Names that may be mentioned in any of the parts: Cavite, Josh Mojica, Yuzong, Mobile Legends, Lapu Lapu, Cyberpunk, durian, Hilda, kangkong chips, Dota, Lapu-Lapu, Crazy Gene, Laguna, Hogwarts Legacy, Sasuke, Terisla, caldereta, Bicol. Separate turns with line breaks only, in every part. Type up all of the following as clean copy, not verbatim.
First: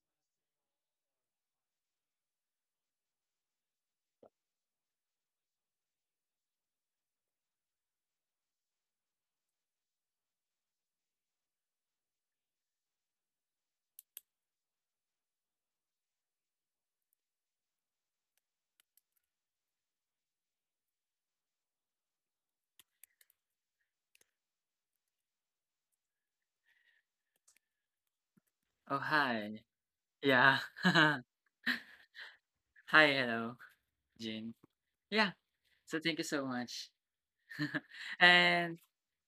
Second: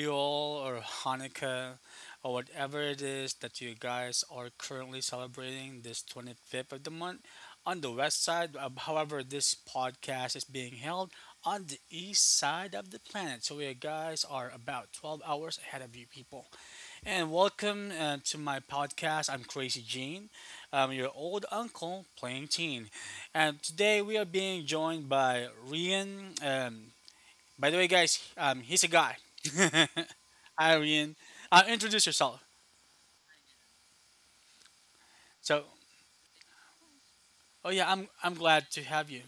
you all, or Hanukkah, or whatever it is that you guys are currently celebrating this 25th of the month on the west side. However, this podcast is being held on the east side of the planet. So you guys are about 12 hours ahead of you people. And welcome to my podcast. I'm Crazy Gene, your old uncle playing teen. And today we are being joined by Rian. By the way, guys, he's a
Oh,
guy.
hi. Yeah.
Arian, introduce yourself.
Hi, hello, Jane. Yeah,
So,
so thank you so much.
oh yeah, I'm glad
And
to have you.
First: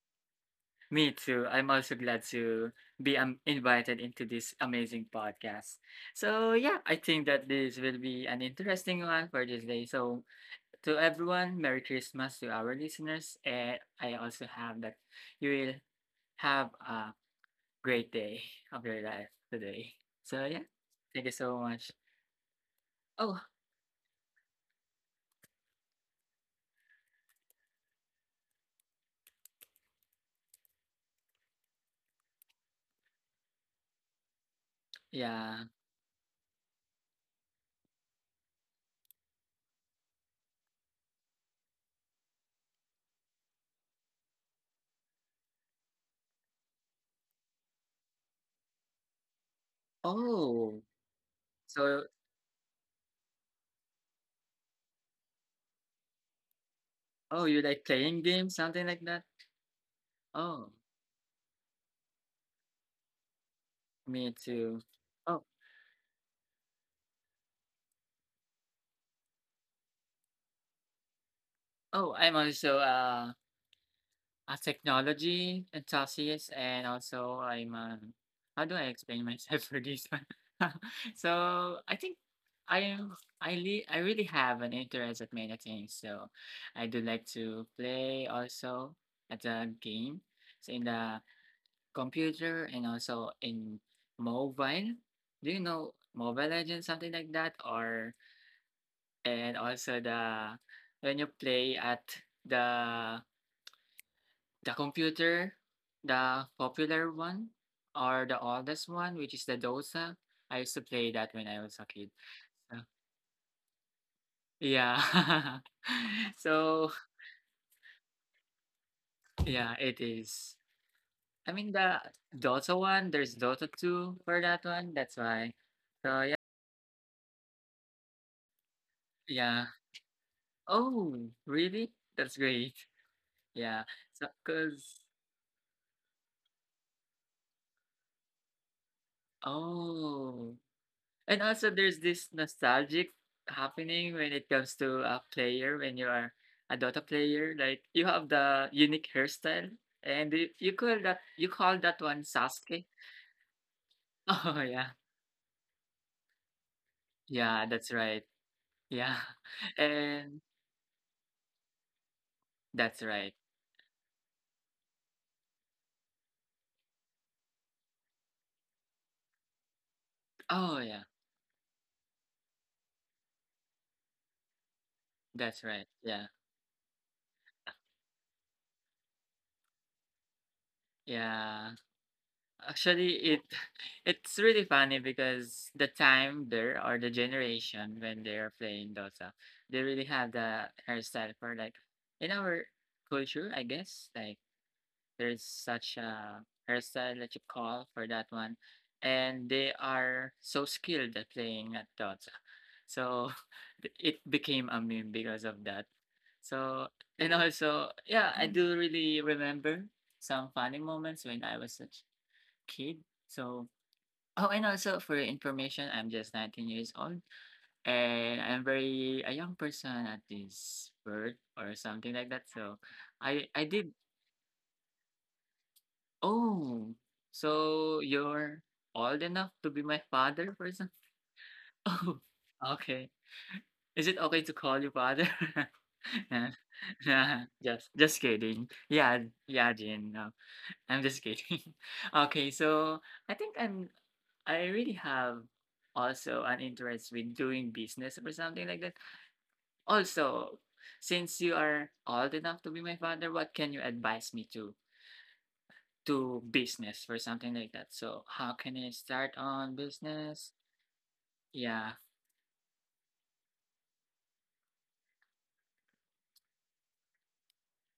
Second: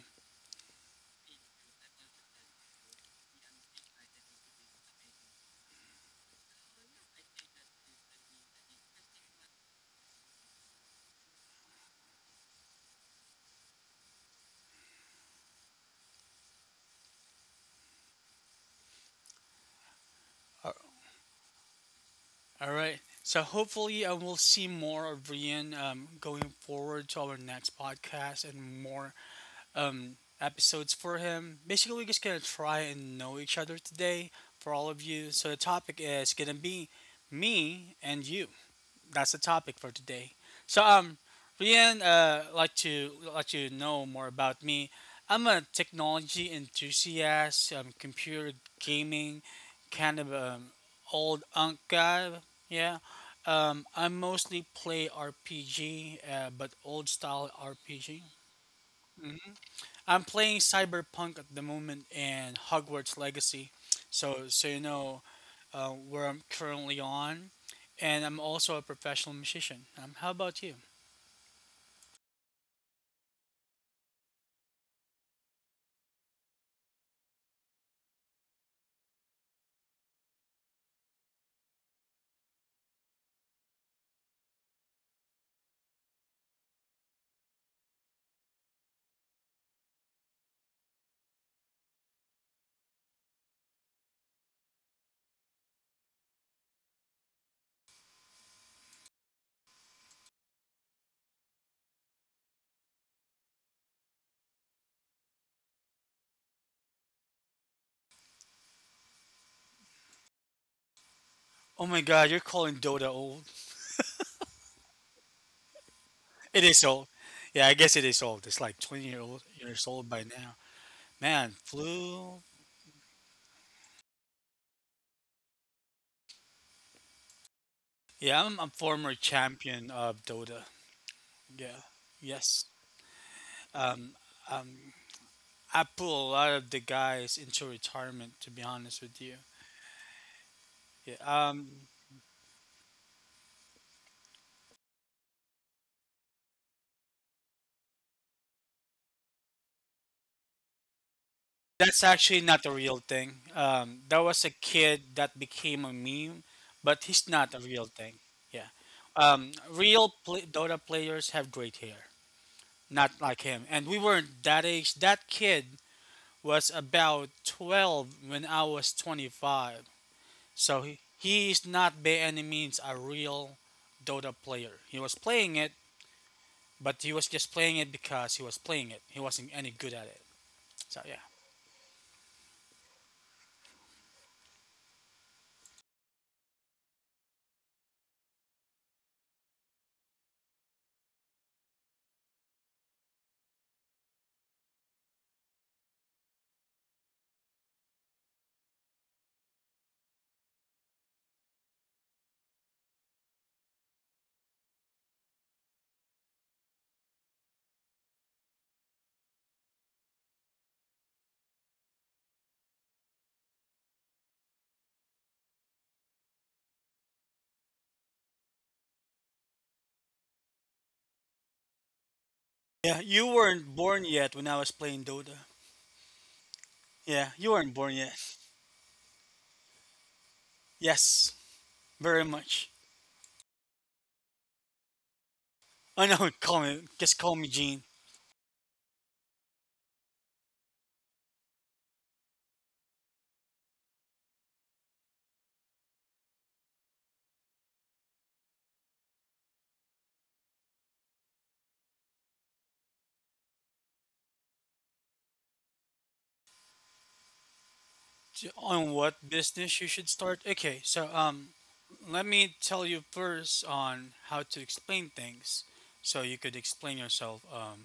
me too. I'm also glad to be invited into this amazing podcast. So, yeah, I think that this will be an interesting one for this day. So, to everyone, Merry Christmas to our listeners. And I also have that you will have a great day of your life today. So, yeah,
Uh,
thank you so much.
All right.
Oh,
So hopefully, I will see more of Rian going forward to our next podcast and more episodes for him. Basically, we're just gonna try and know each other today for all of you. So the
yeah.
topic is gonna be me and you. That's the topic for today. So um, Rian, like to let you know more about me. I'm a technology enthusiast, computer gaming, kind of
Oh.
old unk
So,
guy. Yeah, I mostly play RPG, but old
oh,
style
you like playing
RPG.
games, something like that?
Mhm. I'm playing
Oh,
Cyberpunk at the moment and Hogwarts Legacy.
me
So so
too.
you know,
Oh,
where I'm currently on, and I'm also a professional musician. How about you?
oh, I'm also a technology enthusiast, and also I'm a, how do I explain myself for this one? So I think I am I li- I really have an interest at many things. So I do like to play also at the game. So in the computer and also in mobile. Do you know Mobile Legends, something like that? Or and also the when you play at the the computer, the popular one or the oldest one, which is the Dosa. I used to play that when I was a
Oh my
kid.
God, you're
So,
calling Dota old?
yeah.
It
So
is old. Yeah, I guess it is old. It's like 20-year-old
yeah,
years
it
old by
is.
now.
I
Man,
mean the
flu.
Dota one, there's Dota two for that one. That's why. So yeah.
Yeah, I'm a former
Yeah.
champion of Dota.
Oh,
Yeah.
really? That's
Yes.
great. Yeah.
Um,
So,
um,
cause
I pull a lot of the guys into retirement, to be honest with you.
oh,
Yeah.
and also there's this nostalgic happening when it comes to a player when you are a Dota player. Like you have the unique hairstyle, and you call that
That's
one
actually not a
Sasuke.
real thing. That was a
Oh yeah,
kid that became a meme, but he's not
yeah,
a
that's
real
right.
thing. Yeah.
Yeah, and
Dota players have great hair,
that's
not
right.
like him. And we weren't that age. That kid was about 12 when I was 25.
Oh
So
yeah,
he is not by any means a real Dota player. He was
that's
playing it,
right. Yeah,
but he was just playing it because he was playing it. He wasn't any good at it. So yeah.
yeah. Actually, it it's really funny because the time there or the generation when they are playing Dota, they really have the hairstyle for like in our culture, I guess. Like there's such a hairstyle that you call for that one, and they are so skilled at playing at Dota, so it became a meme because of that. So and also, yeah, I do really remember some funny moments when I was kid. So, oh, and also for your information, I'm just 19 years old and I'm very a young person at this birth or something like that. So,
Yeah, you
I
weren't
did.
born yet when I was playing Dota.
Oh,
Yeah, you weren't
so
born yet.
you're old enough to be my father, for example?
Yes,
Oh,
very much.
okay. Is it okay to call you father?
I know.
Yeah,
Call me. Just
yeah,
call me Gene.
just kidding. Yeah, yeah, Jin. No, I'm just kidding. Okay, so I think I really have also an interest with doing business or something like that. Also, since you are old enough to be my father, what can you advise me to do business or something like that? So, how can I
On
start
what
on
business you should
business?
start? Okay, so
Yeah.
let me tell you first on how to explain things, so you could explain yourself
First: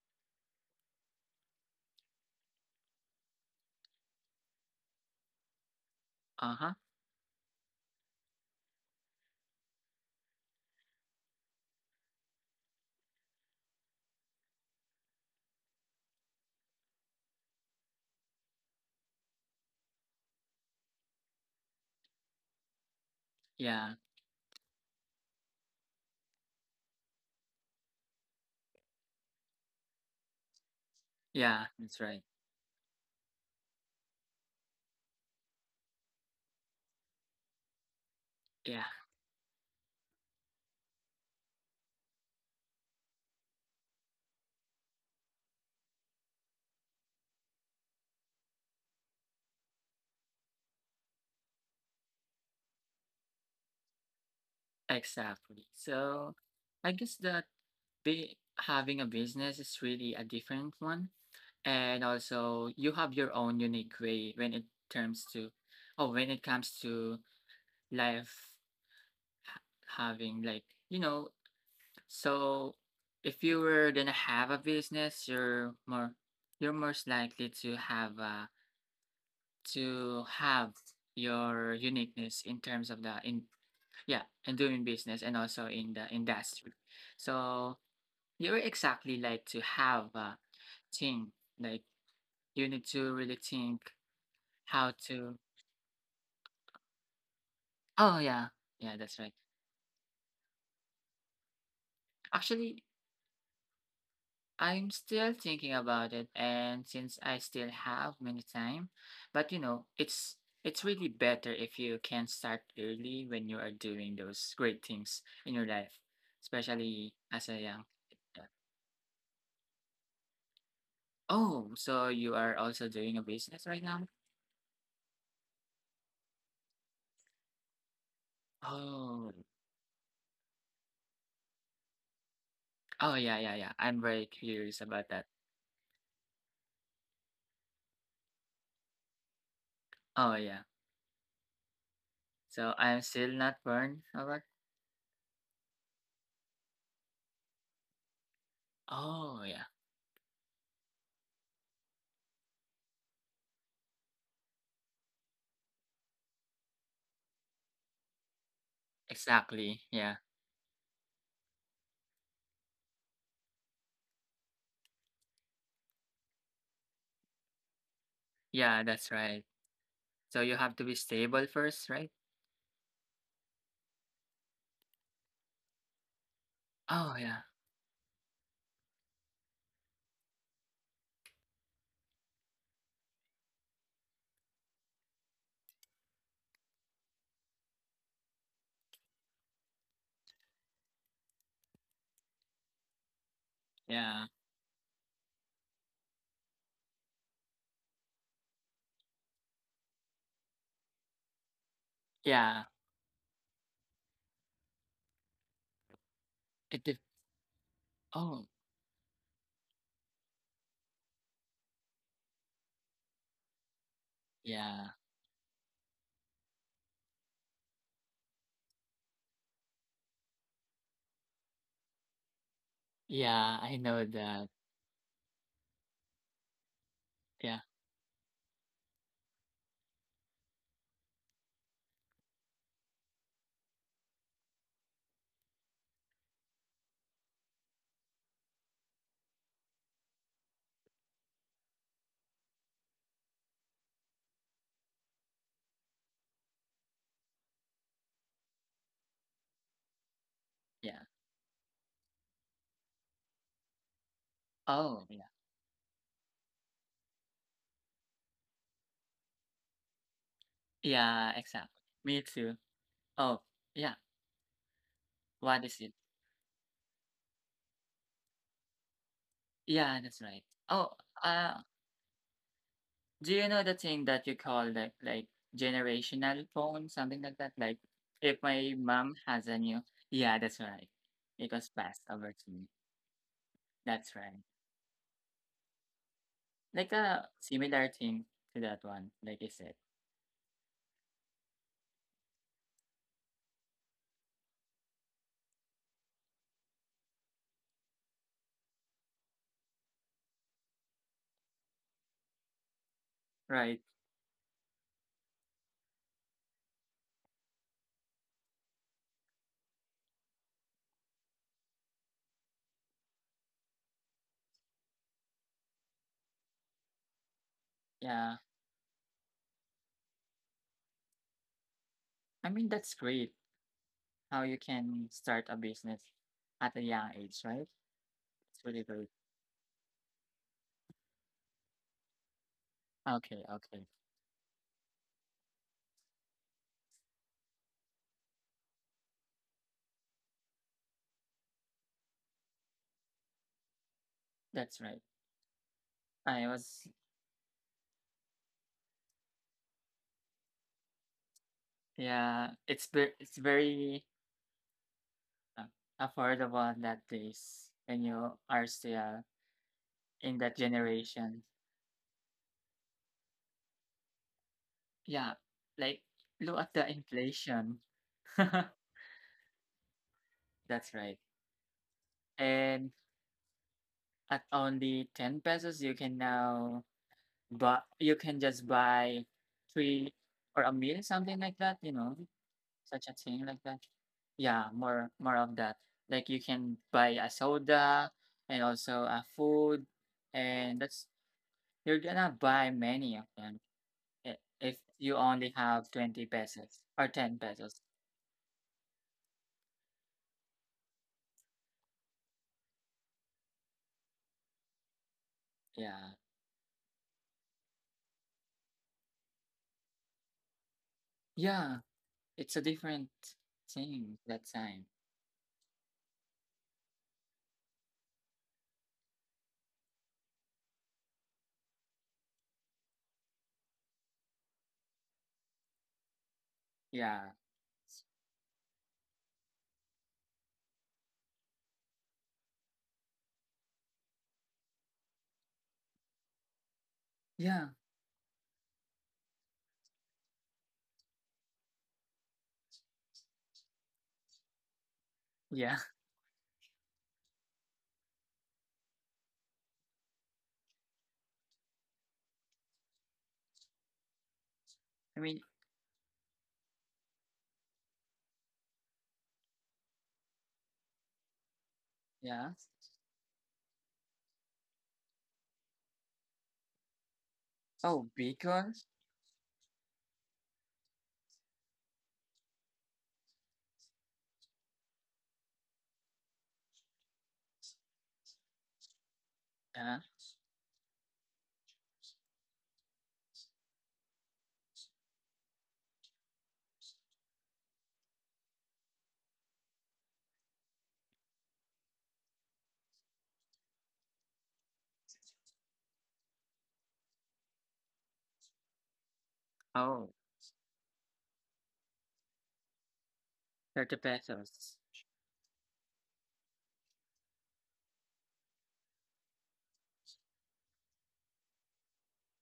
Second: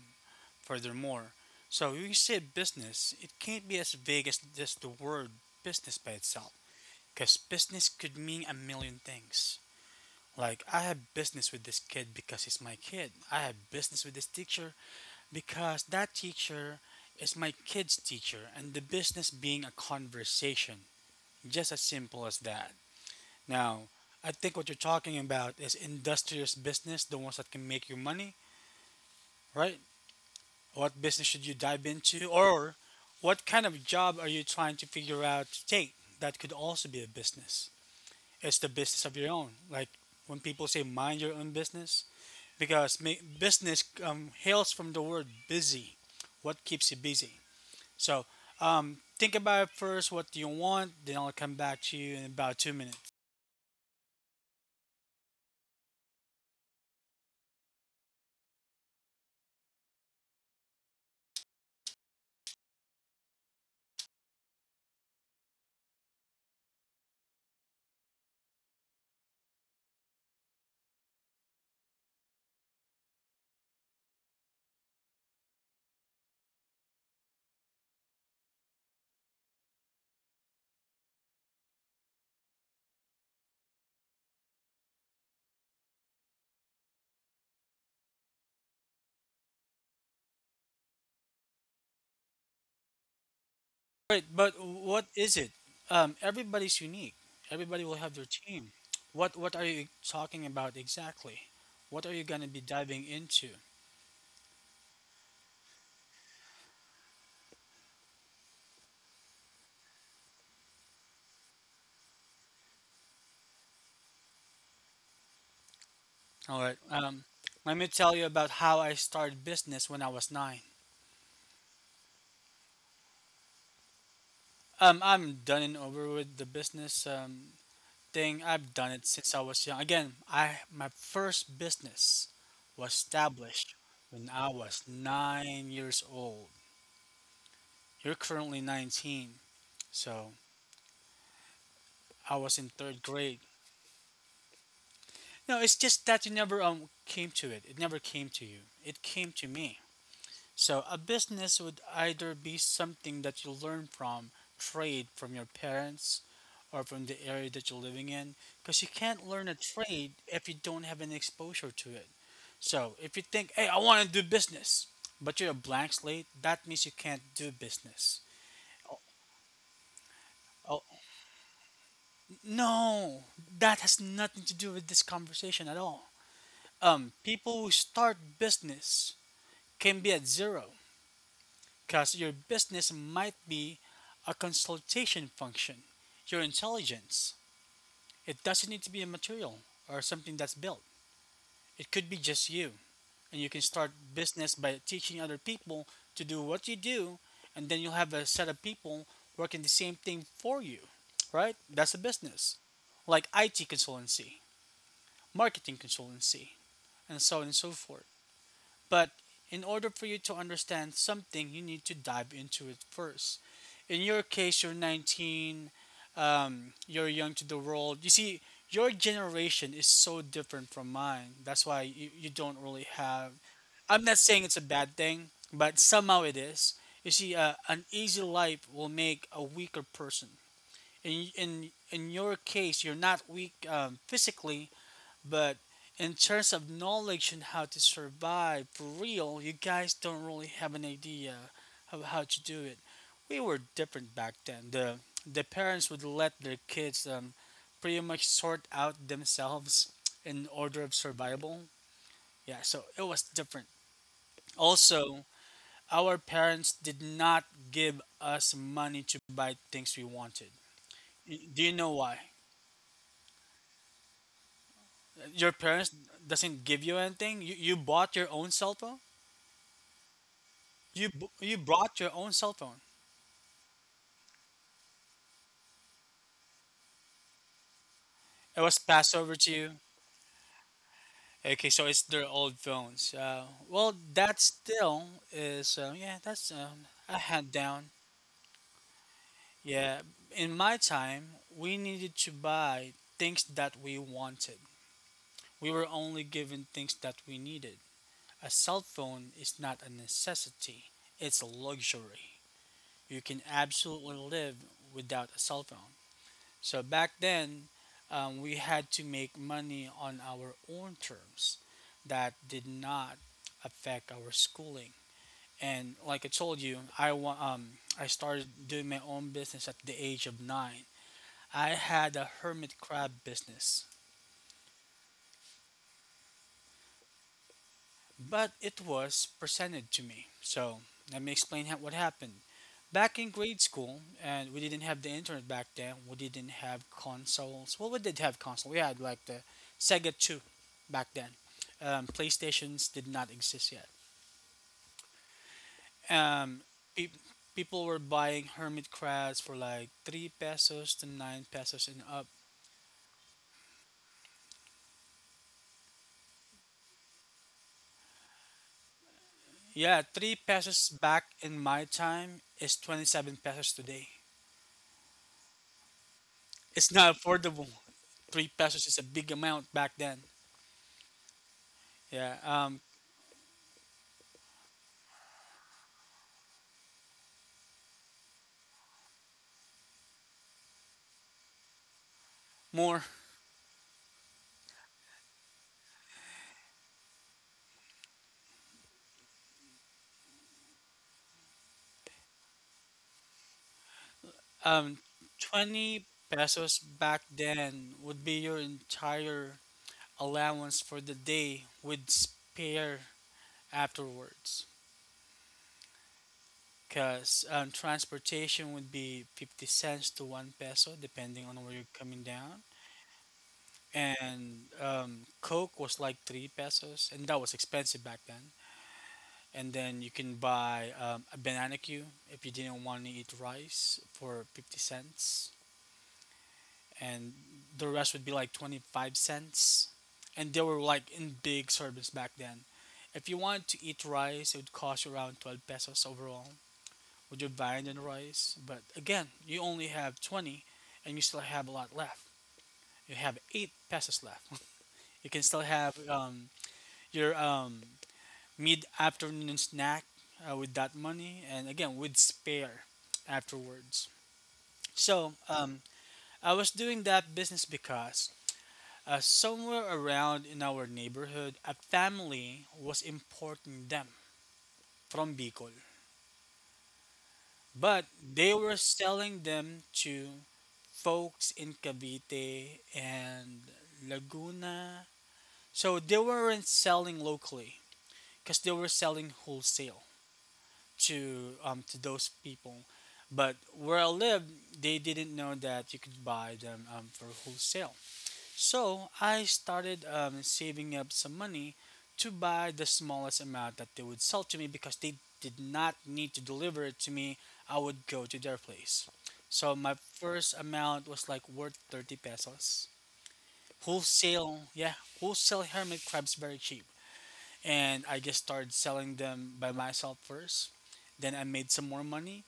furthermore. So when you say business, it can't be as vague as just the word business by itself,
Uh huh.
because business could mean a million things. Like I have business with this kid because he's my kid. I have business with this teacher because that teacher is my kid's teacher, and the business being a conversation just as simple as that. Now,
Yeah.
I think what you're talking about is industrious business, the ones that can make you money, right? What business should you
Yeah.
dive
That's right.
into, or what kind of job are you trying to figure out to take that could also be a business? It's the
Yeah.
business of your own. Like when people say mind your own business, because business hails from the word busy. What keeps you busy? So think about it first. What do you want? Then I'll come back to you in about 2 minutes.
Exactly. So, I guess that be having a business is really a different one and also you have your own unique way when it terms to oh when it comes to life having like you know so if you were gonna have a business you're most likely to have to have your uniqueness in terms of the in yeah in doing business and also in the industry, so you're exactly like to have a thing like you need to really think
Right, but
how
what is
to.
it? Everybody's unique. Everybody will have
Oh
their
yeah.
team.
Yeah, that's right.
What are you talking about exactly? What are you going to be
Actually,
diving into?
I'm still thinking about it and since I still have many time, but you know, it's really better if you can start early when you are doing those great things in your life,
All right.
especially as a
Let
young.
me tell you about how I started business when I was 9.
Oh, so you are also doing a business right now?
I'm done and over with the business. Thing, I've done it
Oh.
since I was young. Again, I my first business was
Oh yeah, yeah, yeah.
established
I'm very
when I
curious
was
about that.
9 years old. You're currently 19, so
Oh yeah.
I was in
So I'm
third
still
grade.
not burned about.
No, it's just that you never came to it. It never came to you. It came
Oh
to
yeah.
me. So a business would either be something that you learn from, trade from your parents, or from the area that you're living in, because you can't learn a
Exactly.
trade
Yeah.
if you don't have any exposure to it. So if you think, hey, I want to do business, but you're a blank slate, that means you can't do business.
Yeah,
Oh,
that's right. So you have
oh,
to be stable first, right?
no, that has nothing to do with this conversation at all.
Oh yeah,
People who start business can be at zero, because your business might be a consultation function. Your intelligence. It doesn't need to be a material or something that's built. It could be just you. And you can start
yeah,
business by teaching other people to do what you do, and then you'll have a set of people working the same thing for you, right? That's a business.
yeah.
Like IT consultancy, marketing consultancy,
It def-
and so on and so forth.
oh
But in order for you to understand something, you need to dive into it first. In your case, you're
yeah,
19, you're young to the world. You see, your generation is so different from mine. That's why you don't really have.
yeah. I
I'm
know
not saying
that.
it's a bad thing, but somehow it is. You see,
Yeah,
an easy life will make a weaker person. In your case, you're not weak physically, but in terms of knowledge and how to survive for real, you guys don't really have an idea of how to do it. We were different back then. The parents would let their kids pretty much sort out themselves in order of
yeah.
survival. Yeah, so it was different.
Oh yeah,
Also, our parents did not give us money to buy things we wanted.
yeah.
Do you
Exactly.
know why?
Me too. Oh yeah.
Your
What is
parents
it?
doesn't give you anything. You bought your own cell phone?
Yeah, that's right. Oh,
You
uh,
brought your own cell phone.
do you know the thing that you call like generational phone, something like that? Like if
It was
my
passed
mom
over to
has a
you.
new. Yeah, that's right. It
Okay,
was
so it's
passed
their
over
old
to me.
phones. Well,
That's
that
right.
still is yeah, that's
Like
a
a
hand down.
similar thing to that one. Like I said,
Yeah, in my time, we needed to buy things that we wanted. We were only given things that we needed. A cell phone is not a necessity; it's a luxury. You can
right.
absolutely live without a cell phone. So back then, we had to make money on our own terms that did not affect our schooling. And like I told you, I
Yeah.
started doing my own business at the age of 9. I had a
I
hermit
mean, that's
crab
great
business.
how you can start a business at a young age, right?
But
It's
it
really great.
was presented to me. So let me explain what happened. Back in
Okay,
grade
okay.
school, and we didn't have the internet back then. We didn't have consoles. Well, we did have console. We had like the Sega Two back then. PlayStations did not exist yet.
That's right. I
Um,
was,
pe- people were buying hermit crabs for like 3 pesos to 9 pesos and up.
yeah, it's very uh, affordable that days when you are still
Yeah, three
in that
pesos back
generation.
in my time is 27 pesos today.
Yeah, like look at
It's
the
not affordable.
inflation.
Three
That's
pesos is a big amount back then.
right.
Yeah.
And at only 10 pesos, you can now. But you can just buy 3 or a meal, something like that, you know,
More.
such a thing like that. Yeah, more of that. Like you can buy a soda and also a food, and that's you're gonna buy many of them if
Um,
you only have
20
20
pesos
pesos or
back
10 pesos.
then would be your entire allowance for the day with spare afterwards.
Yeah.
Cause transportation would be 50 cents to 1 peso depending on where you're
Yeah,
coming
it's
down,
a different thing that
and
time.
Coke was like 3 pesos, and that was expensive back then. And then you can buy a banana cue if you didn't want to eat rice for 50 cents, and
Yeah.
the rest would be like 25 cents, and they were like in big servings back then. If you want to eat rice, it would cost you around 12 pesos overall with your
Yeah.
viand and rice, but again, you only have 20, and you still have a lot left. You have 8 pesos left. You can still
Yeah.
have your mid afternoon snack with that money, and again with spare afterwards.
I
So
mean,
um, I was doing that business because somewhere around in our neighborhood, a
yeah.
family was importing them from Bicol, but
Oh,
they were
because.
selling them to folks in Cavite and Laguna. So they weren't selling locally because they were selling
Yeah.
wholesale. To to those people. But where I lived, they didn't know that you could buy them for wholesale. So I started saving up some money to buy the smallest amount that they would sell to me, because they did not need to deliver it to me. I would go to their place. So my
Oh.
first amount was like worth 30 pesos.
30
Wholesale,
pesos.
yeah, wholesale hermit crabs very cheap, and I just started selling them by myself first. Then I made some more money,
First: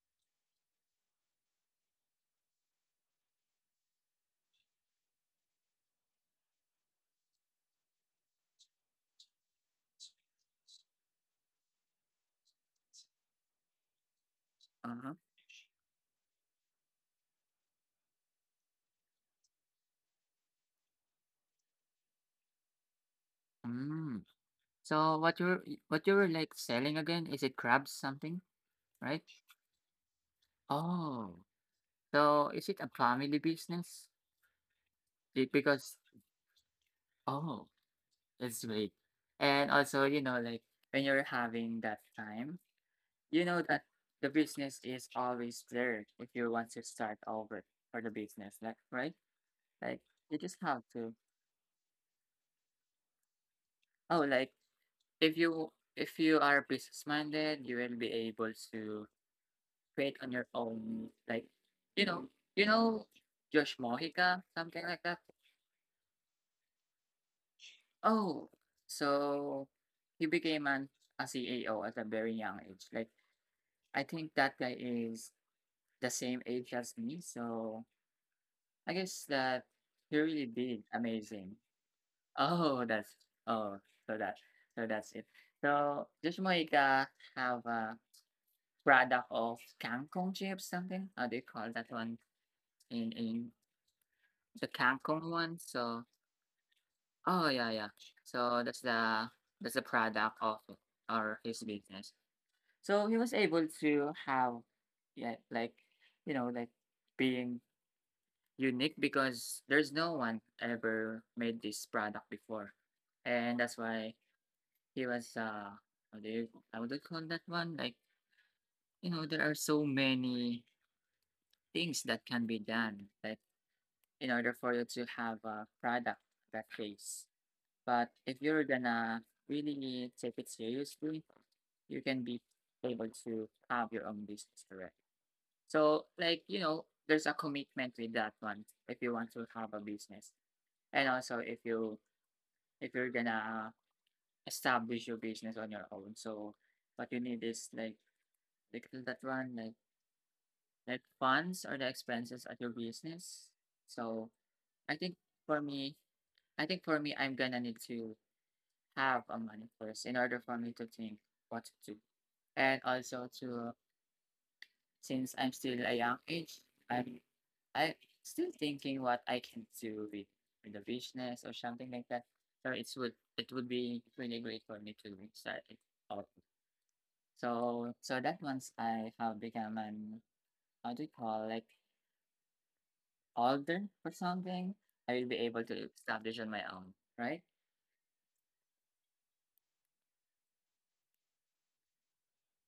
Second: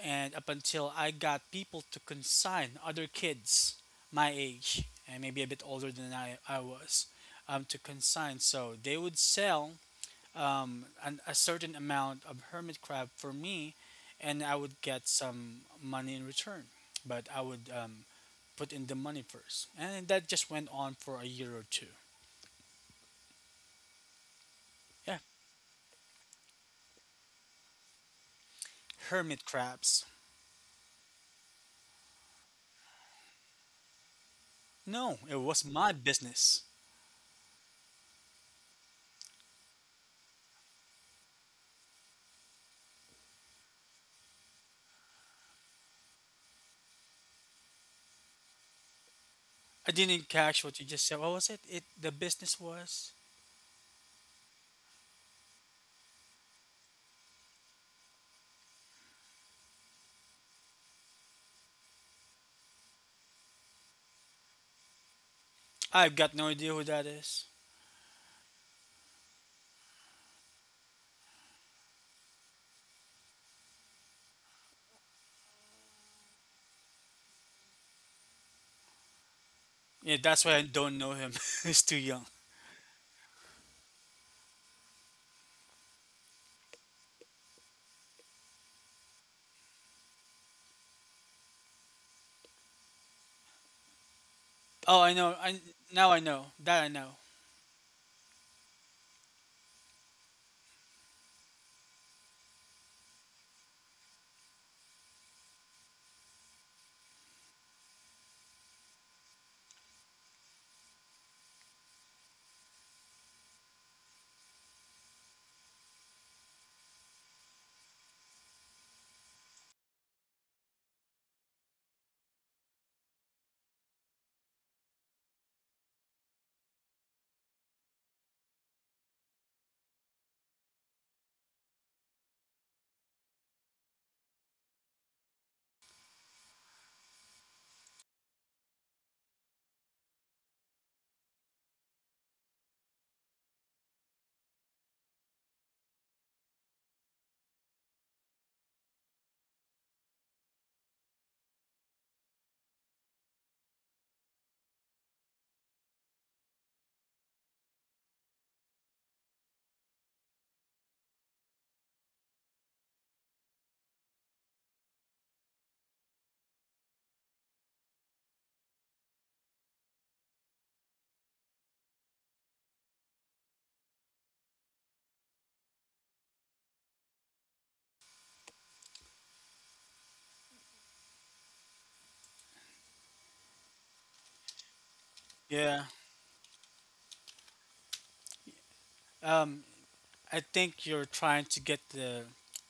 and up until I got people to consign other kids my age and maybe a bit older than I was to consign. So they would sell a certain amount of hermit crab for me, and I would get
Uh-huh.
some money in return. But I would put in the money first, and that just went on for a year or two.
Mm.
Yeah,
So what you were like selling again? Is it crabs something, right?
hermit crabs.
Oh. So is it a family business?
No, it
Be-
was my
Because
business.
oh, it's great. And also, you know, like when you're having that time, you know that the business is always there if you want to start over for the business, like right?
I
Like
didn't
you
catch
just
what you
have
just said.
to.
What was it? The business was.
Oh, like if you if you are business minded, you will be able to create on your own. Like, you know, you know, Josh Mojica, something like that.
I've got no idea who that is.
Oh, so he became an a CAO at a very young age. Like, I think that guy is the same age as me, so I guess that
Yeah,
he
that's
really
why I
did
don't know him.
amazing.
He's too young.
Oh, that's oh, so that so that's it. So Josh Mojica have a product of kangkong chips, something. How do you call that one in the
Oh, I
kangkong
know. I
one? So
Now I know that I know.
oh, yeah, yeah. So that's the product of or his business. So he was able to have yeah, like you know, like being unique because there's no one ever made this product before. And that's why he was how do you I would call that one? Like, you know, there are so many things that can be done like in order for you to have a product that pays. But if you're gonna really take it seriously, you can be able to have your own business, correct? So, like, you know, there's a commitment with that one if you want to have a business. And also if you're gonna establish your business on your own. So what you need is like that one, like funds or the expenses at your business. So I think for me, I think for me, I'm gonna need to have a money first in order for me to think what to do. And also to since I'm still a young age, I'm I still thinking what I can do with the business or something like that. So it would be really great for me to start it out. So that once I have become an how do you call like older or something, I will be able
Yeah.
to establish on my own, right?
Um, I think you're trying to get the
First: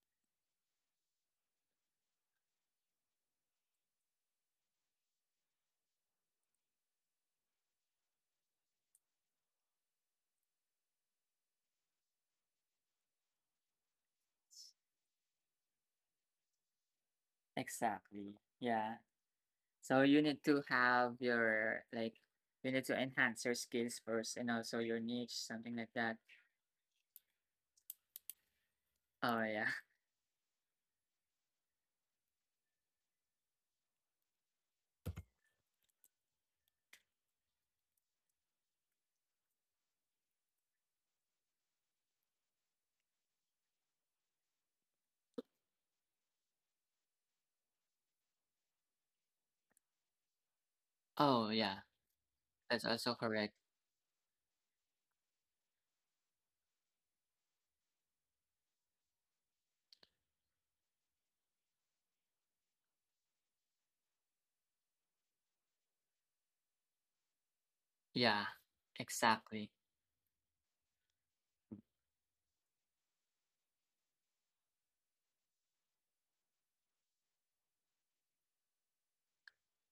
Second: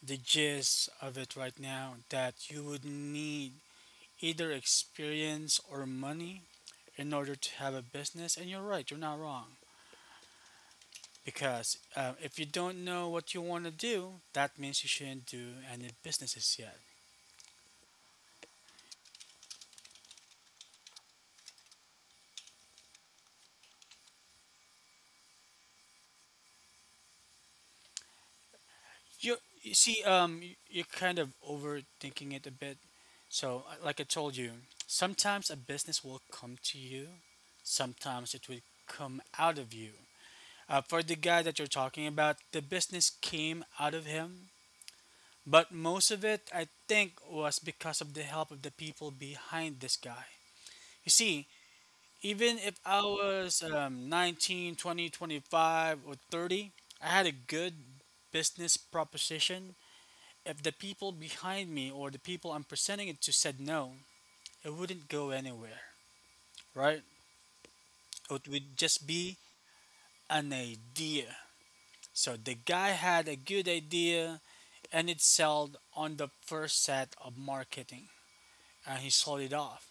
gist of it right now, that you would need either experience or money in order to have a business, and you're right. You're not wrong. Because if you don't know what you want to do, that means you shouldn't do any businesses yet.
Exactly. Yeah. So you need to have your like you need to enhance your skills first and also your niche, something like that.
You,
Oh, yeah.
you see, you're kind of overthinking it a bit. So, like I told you, sometimes a business will come to you, sometimes it will come out of you. For the guy that you're talking about, the business came out of him, but most of it, I think, was because of the help of the people behind this guy. You
Oh,
see,
yeah.
even if
That's
I
also correct.
was 19, 20, 25, or 30, I had a good business proposition. If the people behind me or the people I'm presenting it to said no, it wouldn't go anywhere, right?
Yeah,
It would just be
exactly.
an idea. So the guy had a good idea, and it sold on the first set of marketing and he sold it off.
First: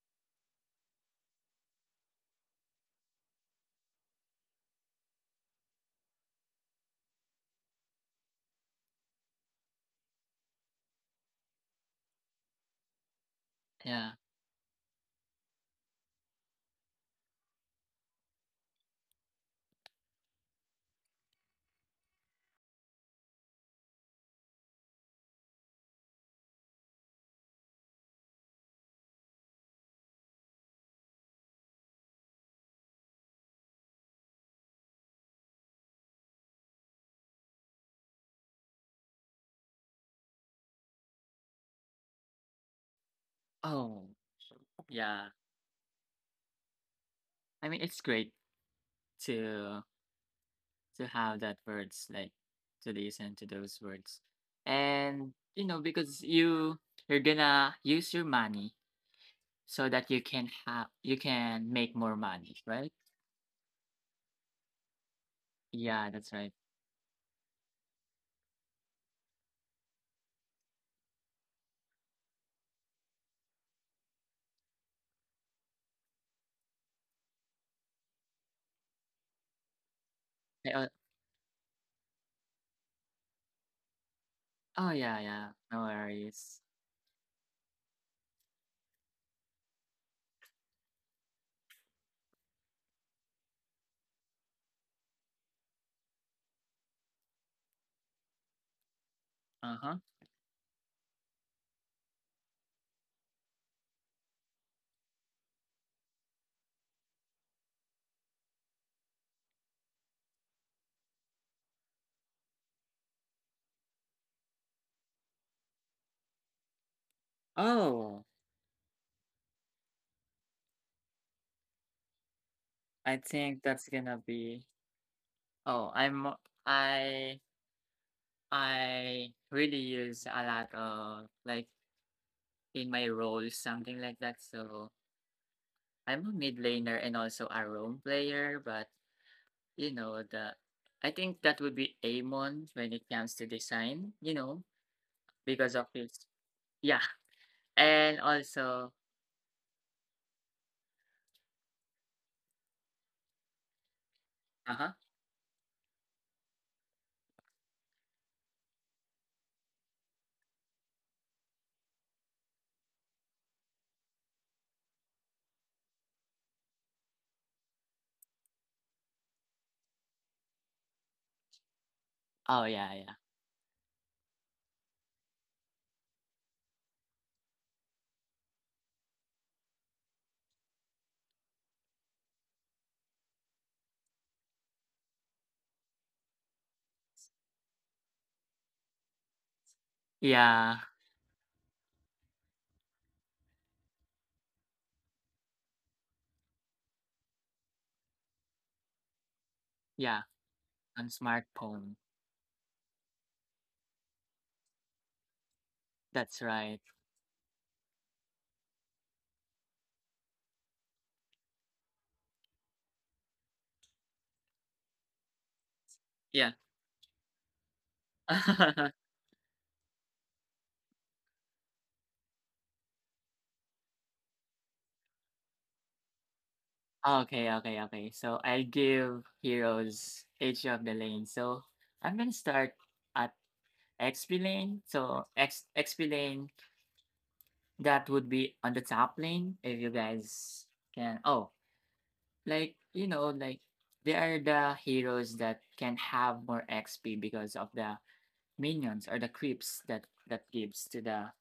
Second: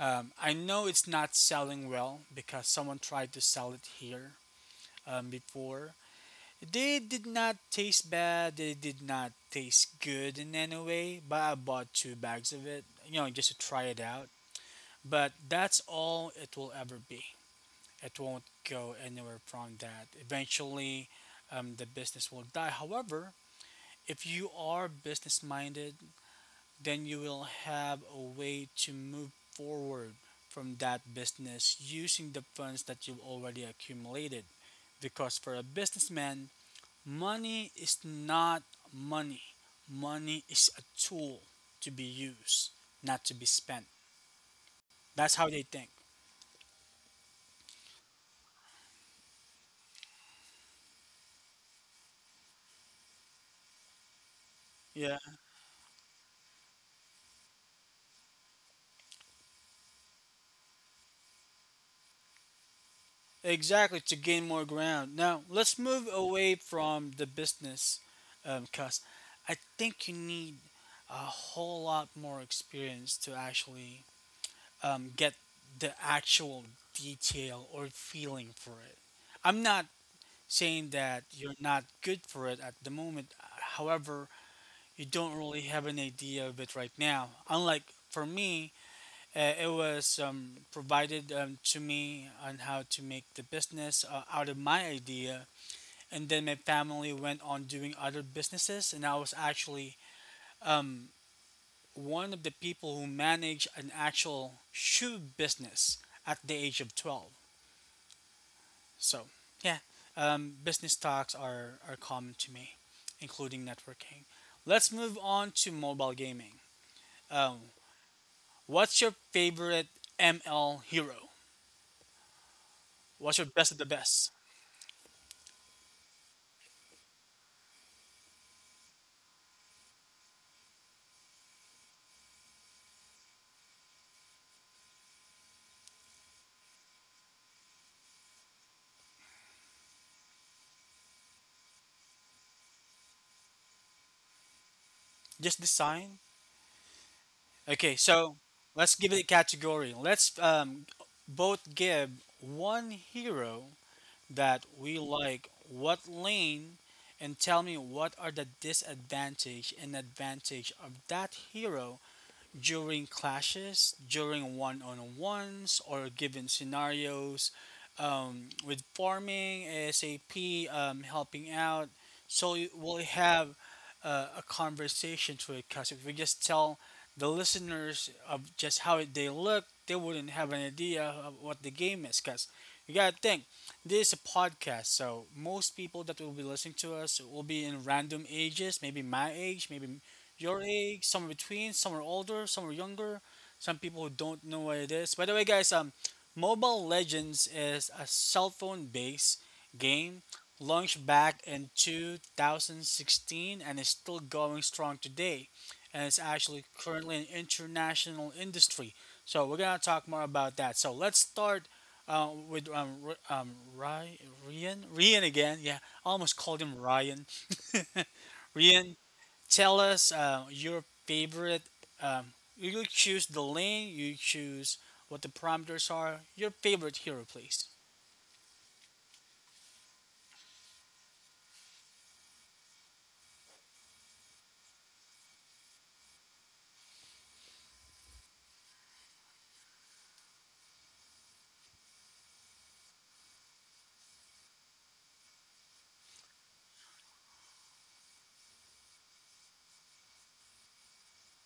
I know it's not selling well because someone tried to sell it here before. They did not taste bad. They did not taste good in any way. But I bought two bags of it, you know, just to try it
Yeah.
out. But that's all it will ever be. It won't go anywhere from that. Eventually, the business will die. However, if you are business minded, then you will have a way to move forward from that business using the funds that you've already accumulated. Because for a businessman, money is not money. Money is a tool to be used, not to be spent.
Oh,
That's
yeah.
how they think.
I mean, it's great to to have that words like to listen to those words,
Yeah,
and you know because you're gonna use your money so that you can make more money, right?
exactly, to gain more ground. Now, let's move
Yeah, that's
away
right.
from the business, cuz I think you need a whole lot more experience to actually get the actual detail or feeling for it. I'm not
I,
saying that you're not good for it at the moment. However,
oh
you
yeah,
don't
yeah.
really have
No
an idea of
worries.
it right now. Unlike for me, it was provided to me on how to make the business out of my idea. And then my family went on doing other businesses, and I was
Uh
actually
huh.
um, one of the people who managed an actual shoe business at the age of 12. So, yeah, business talks are common to me, including networking. Let's move on to mobile gaming. Um,
Oh,
What's your favorite ML hero?
I
What's your
think
best of the
that's gonna
best?
be. Oh, I'm. I I really use a lot of like in my role, something like that. So I'm a mid laner and also a roam player, but you know the I think that would be Amon when it comes to design, you know,
Just
because of
design?
his yeah.
Okay,
And
so let's
also
give it a category. Let's both give one hero that
uh-huh.
we like, what lane, and tell me what are the disadvantage and advantage of that hero during clashes, during one on ones, or given scenarios. With farming, ASAP, helping out. So
Oh yeah,
we'll
yeah.
have a conversation to it, because if we just tell the listeners of just how they look, they wouldn't have an idea of what the game is. Because you gotta think, this is a podcast, so most people that will be listening to us will be in random ages, maybe my age, maybe your
Yeah.
age, some are between, some are older, some are younger, some people who don't know what it is. By the way, guys, Mobile Legends is a cell phone based game
Yeah.
launched
On
back in
smartphone.
2016 and is still going strong today. And it's
That's
actually
right.
currently an international industry. So we're gonna talk more about that. So let's start with Ryan, Ryan again. Yeah, I almost called
Yeah.
him Ryan. Ryan, tell us your favorite. Um, you choose the lane, you choose what the parameters are. Your favorite hero,
Okay,
please.
okay, okay. So I'll give heroes each of the lane. So I'm gonna start at XP lane. So X XP lane that would be on the top lane if you guys can. Oh, like you know, like they are the heroes that can have more XP because of the minions or the creeps that gives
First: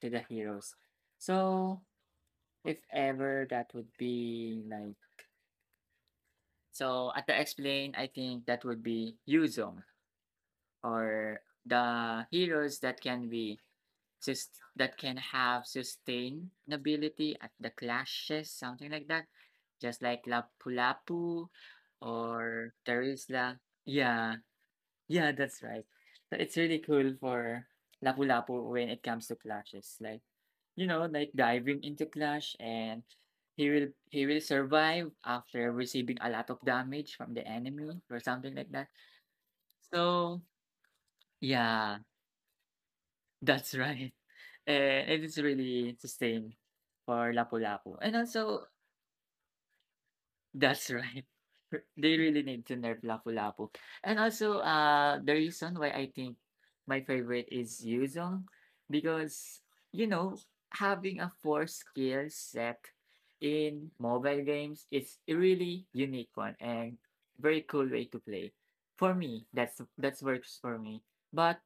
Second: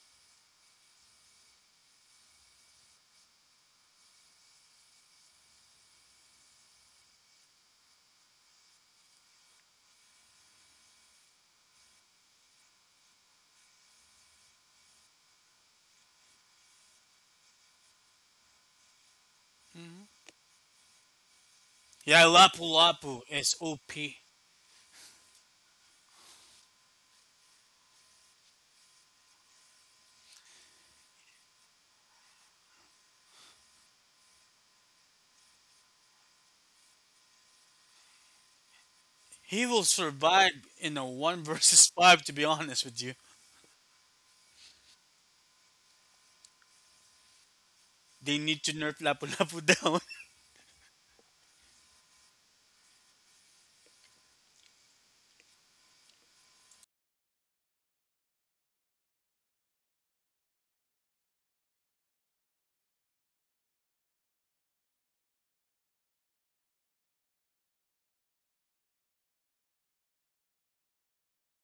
to the heroes. So if ever that would be like so at the X-Plane, I think that would be Yuzong or the heroes that can be just that can have sustainability at the clashes, something like that. Just
Mhm.
like Lapu-Lapu
Yeah, Lapu
or
Lapu is
Terisla.
OP.
Yeah, yeah, that's right. So it's really cool for Lapu-Lapu when it comes to clashes. Like, diving into clash, and he will survive after receiving a lot of damage from the enemy or something like that.
He will
So
survive in a 1 versus
yeah,
5, to be honest with you.
that's right. And it is really sustained for Lapu-Lapu. And
They need
also,
to nerf Lapu Lapu down.
that's right. They really need to nerf Lapu-Lapu. And also, the reason why I think my favorite is Yuzong, because, you know, having a four skill set in mobile games is a really unique one and very cool way to play. For me, that's works for me. But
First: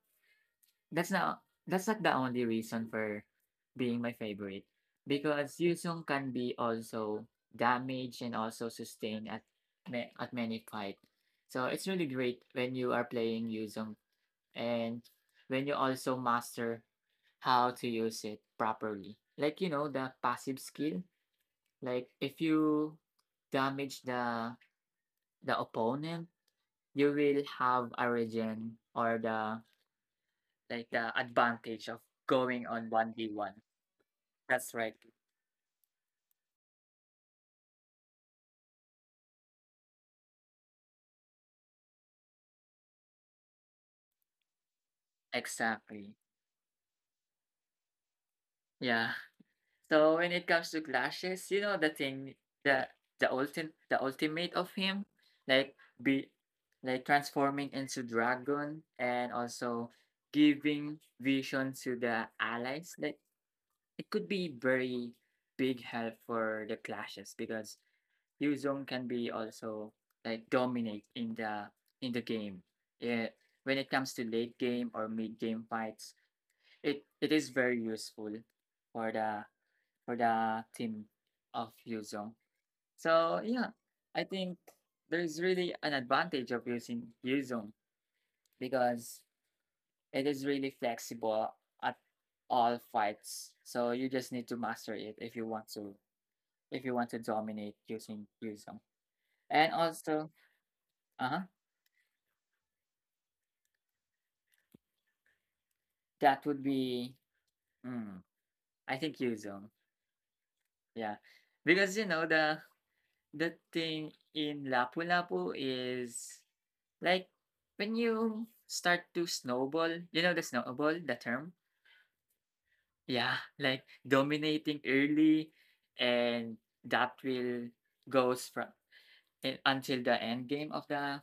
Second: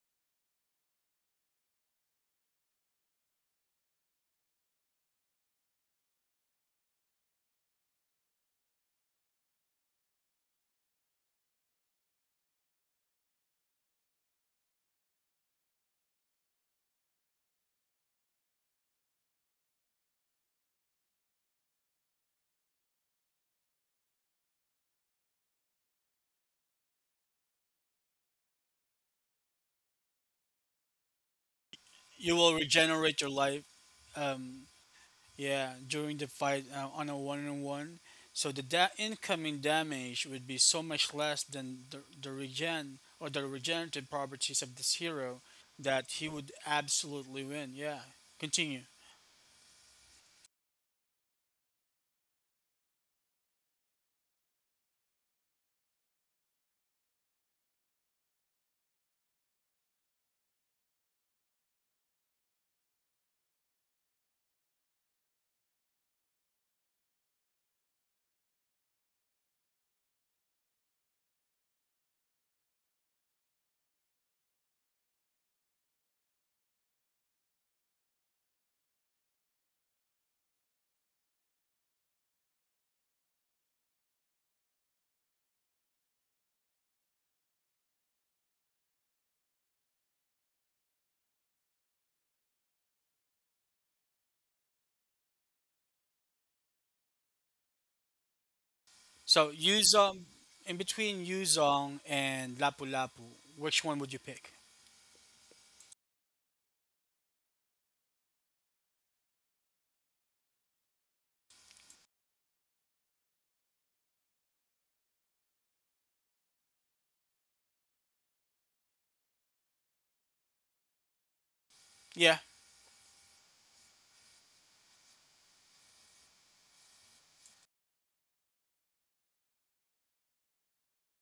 that's not the only reason for being my favorite, because Yusung can be also damaged and also sustained at at many fight. So it's really great when you are playing Yusung and when you also master how to use it properly. Like you know the passive skill. Like if you damage the opponent, you will have a regen or the, like, the advantage of
You will
going on
regenerate your
1v1.
life. Um,
That's right.
Yeah, during the fight on a one-on-one, so the incoming damage would be so much less than the regen or the regenerative properties of this hero that
Exactly.
he would absolutely win. Yeah, continue.
Yeah. So when it comes to clashes, you know the thing, the the ultimate of him, like be like transforming into dragon and also giving vision to the allies. Like it could be very big help for the clashes because Yuzong can be also like dominate in the game. Yeah, when it comes to late game or mid game fights, it is very useful for the for the team of Yuzong. So yeah, I think there's really an advantage of using Yuzong because it is really flexible at all fights. So you just need to master it if you want to dominate using Yuzong.
So
And
Yuzong,
also,
in between
uh huh.
Yuzong and Lapu Lapu, which one would you pick?
That would be, mm, I think Yuzong. Yeah, because you know the thing in Lapu-Lapu is, like, when you start to snowball. You know the snowball, the term.
Yeah,
Yeah, like dominating early, and that will goes from until the end game of the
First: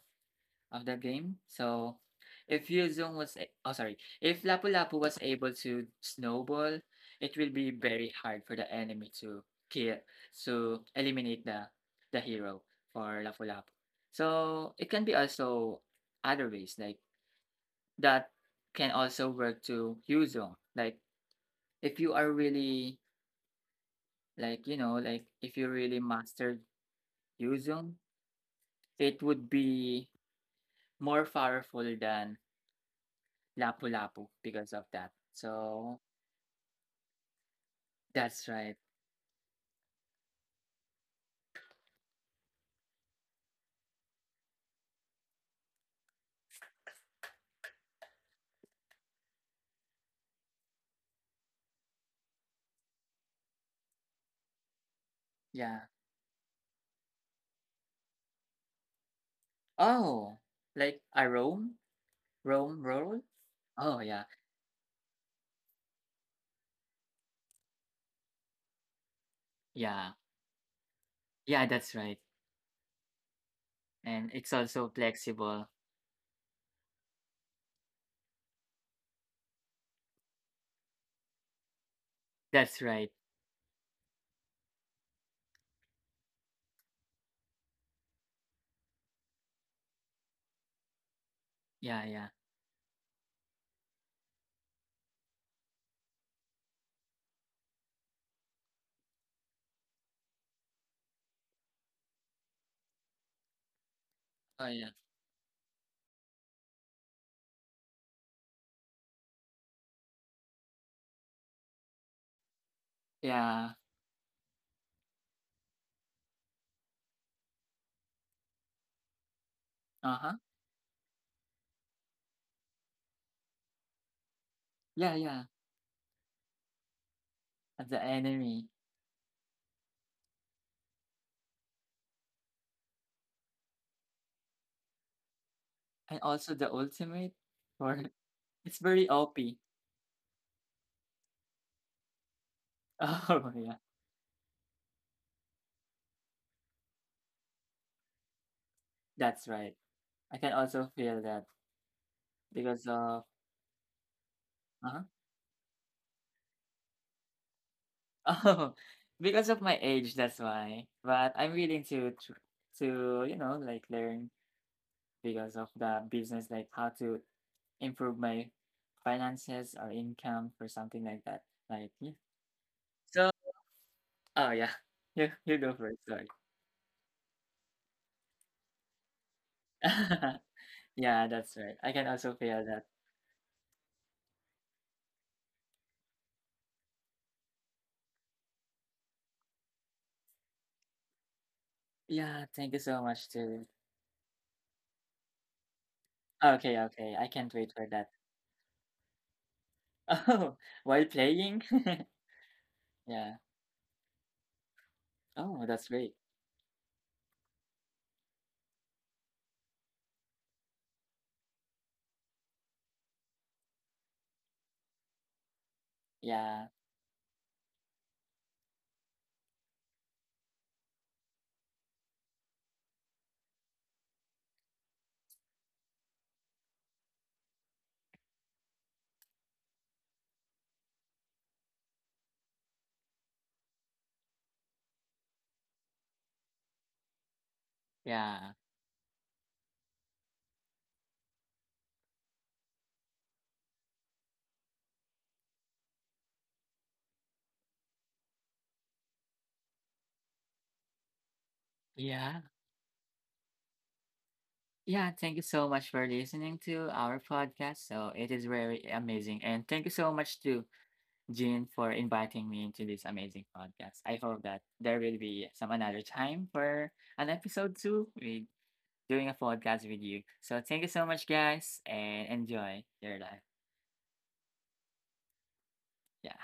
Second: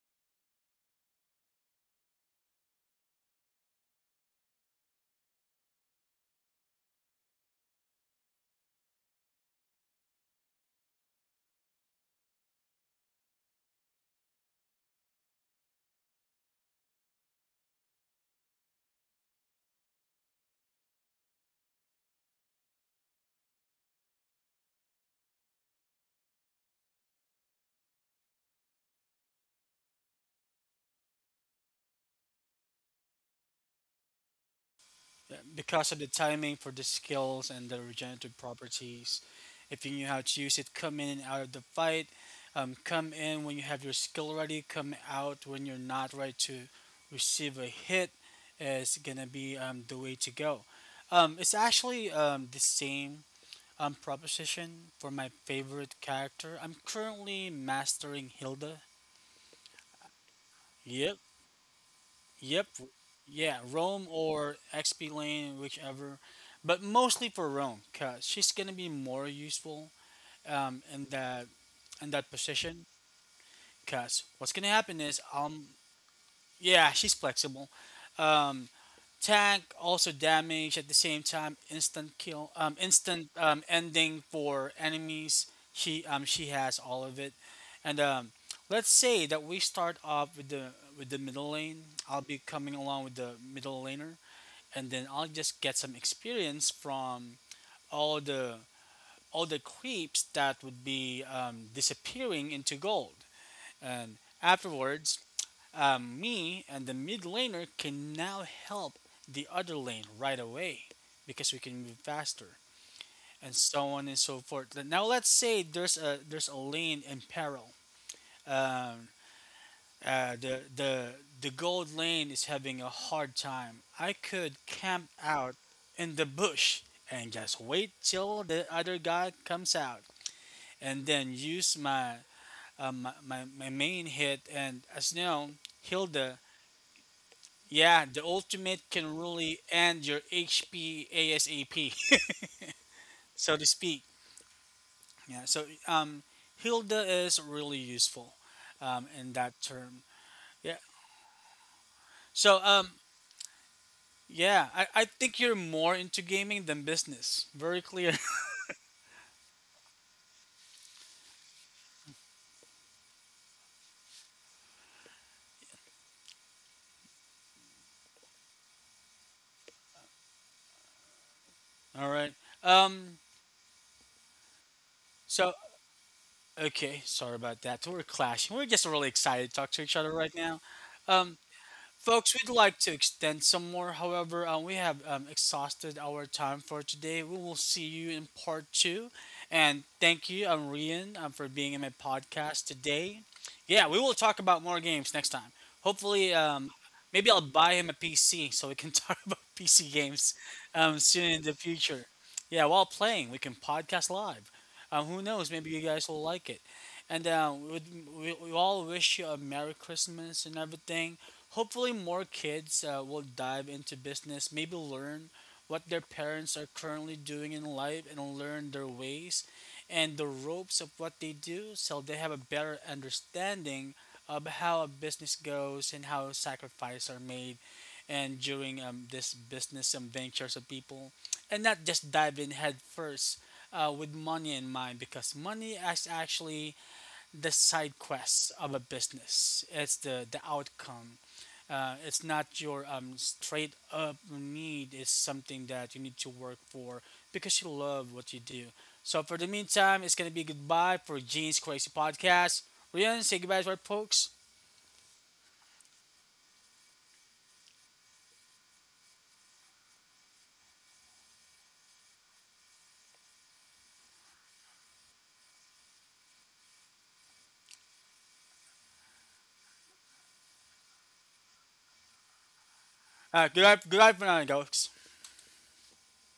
of the game. So if Yuzong was a- oh sorry, if Lapu-Lapu was able to snowball, it will be very hard for the enemy to kill to eliminate the hero for Lapu-Lapu. So it can be also other ways, like that can also work to Yuzong. Like if you are really, like, you know, like if you really mastered Yuzong, it would be more powerful than Lapu-Lapu because of that.
because
So
of the timing for the skills and the regenerative
that's right.
properties. If you knew how to use it, come in and out of the fight. Come in when you have your skill ready. Come out when you're not ready to receive a hit. Is gonna be the way to go. It's actually the same proposition for my
Yeah.
favorite character. I'm currently mastering Hilda.
Oh, like
Yep.
a Rome,
Yep.
Rome roll.
Yeah,
Oh
Rome
yeah,
or XP Lane, whichever. But mostly for Rome, cause she's gonna be more useful um
yeah,
in that in that
yeah. That's
position.
right.
Cause what's gonna happen
And
is
it's also flexible.
Yeah, she's flexible. Um Tank also damage at the same time, instant kill instant
That's right.
ending for enemies. She she has all of it. And let's say that we start off with the middle lane. I'll be
Yeah,
coming
yeah.
along with the middle laner, and then I'll just get some experience from all the all the creeps that would be disappearing into gold. And
Oh yeah,
afterwards, me and the mid laner can now help the other lane right away because we can move faster, and
yeah.
so on and so forth. Now let's say there's a lane in peril. Um,
Uh huh.
The gold lane is having a hard time. I could camp
Yeah, yeah.
out in the bush and just
And
wait
the
till
enemy,
the other guy comes out, and then use my my main hit. And as you know,
and
Hilda,
also the ultimate. For
yeah, the
it's
ultimate
very
can
OP.
really end your HP ASAP,
Oh
so to
yeah,
speak. Yeah, so Hilda is really useful in
that's
that
right.
term.
I can
Yeah.
also feel that
So
because of
yeah,
uh
I think you're more into gaming than business. Very clear.
oh, because of my age, that's why. But I'm willing to to, you know, like, learn because of the business, like how to improve my finances or income or something like that. Like, yeah.
All right. Um.
So oh yeah, you
So
you go first. Sorry.
okay, sorry about that. We're clashing. We're just really excited to talk to each other right now.
Yeah,
Um,
that's right. I can also
Folks, we'd
feel that.
like to extend some more. However, we have exhausted our time for today. We will see you in part two. And thank you, Rian, for being in my
Yeah,
podcast
thank you so
today.
much too.
Yeah, we will talk about more games next time. Hopefully,
Okay, okay. I
maybe I'll
can't wait
buy
for
him a
that.
PC so we can talk about PC games
Oh, while
soon in the
playing.
future. Yeah, while
Yeah.
playing, we can podcast live. Who knows?
Oh,
Maybe you
that's
guys
great.
will like it. And we all wish you a Merry Christmas and everything. Hopefully, more kids will dive into business, maybe learn what their parents
Yeah.
are currently doing in life and learn their ways and the ropes of what they do, so they have a better understanding of how a business goes and how sacrifices are made and during this business ventures of people, and not just dive in head first with money in mind, because money is actually the side
Yeah.
quest of a business. It's the outcome. It's not your straight up need. It's something that you need to work for because you love what you do. So for the meantime, it's gonna be goodbye for Gene's Crazy
Yeah.
Podcast. Ryan, say goodbye to our folks.
Yeah, thank you so much for listening to our podcast. So it is very amazing. And thank you so much to Jean for inviting me into this amazing podcast. I hope that there will be some another time for an episode two with doing a podcast with you. So thank you so much guys and enjoy your life.
Goodbye, goodbye for now, folks.
Yeah.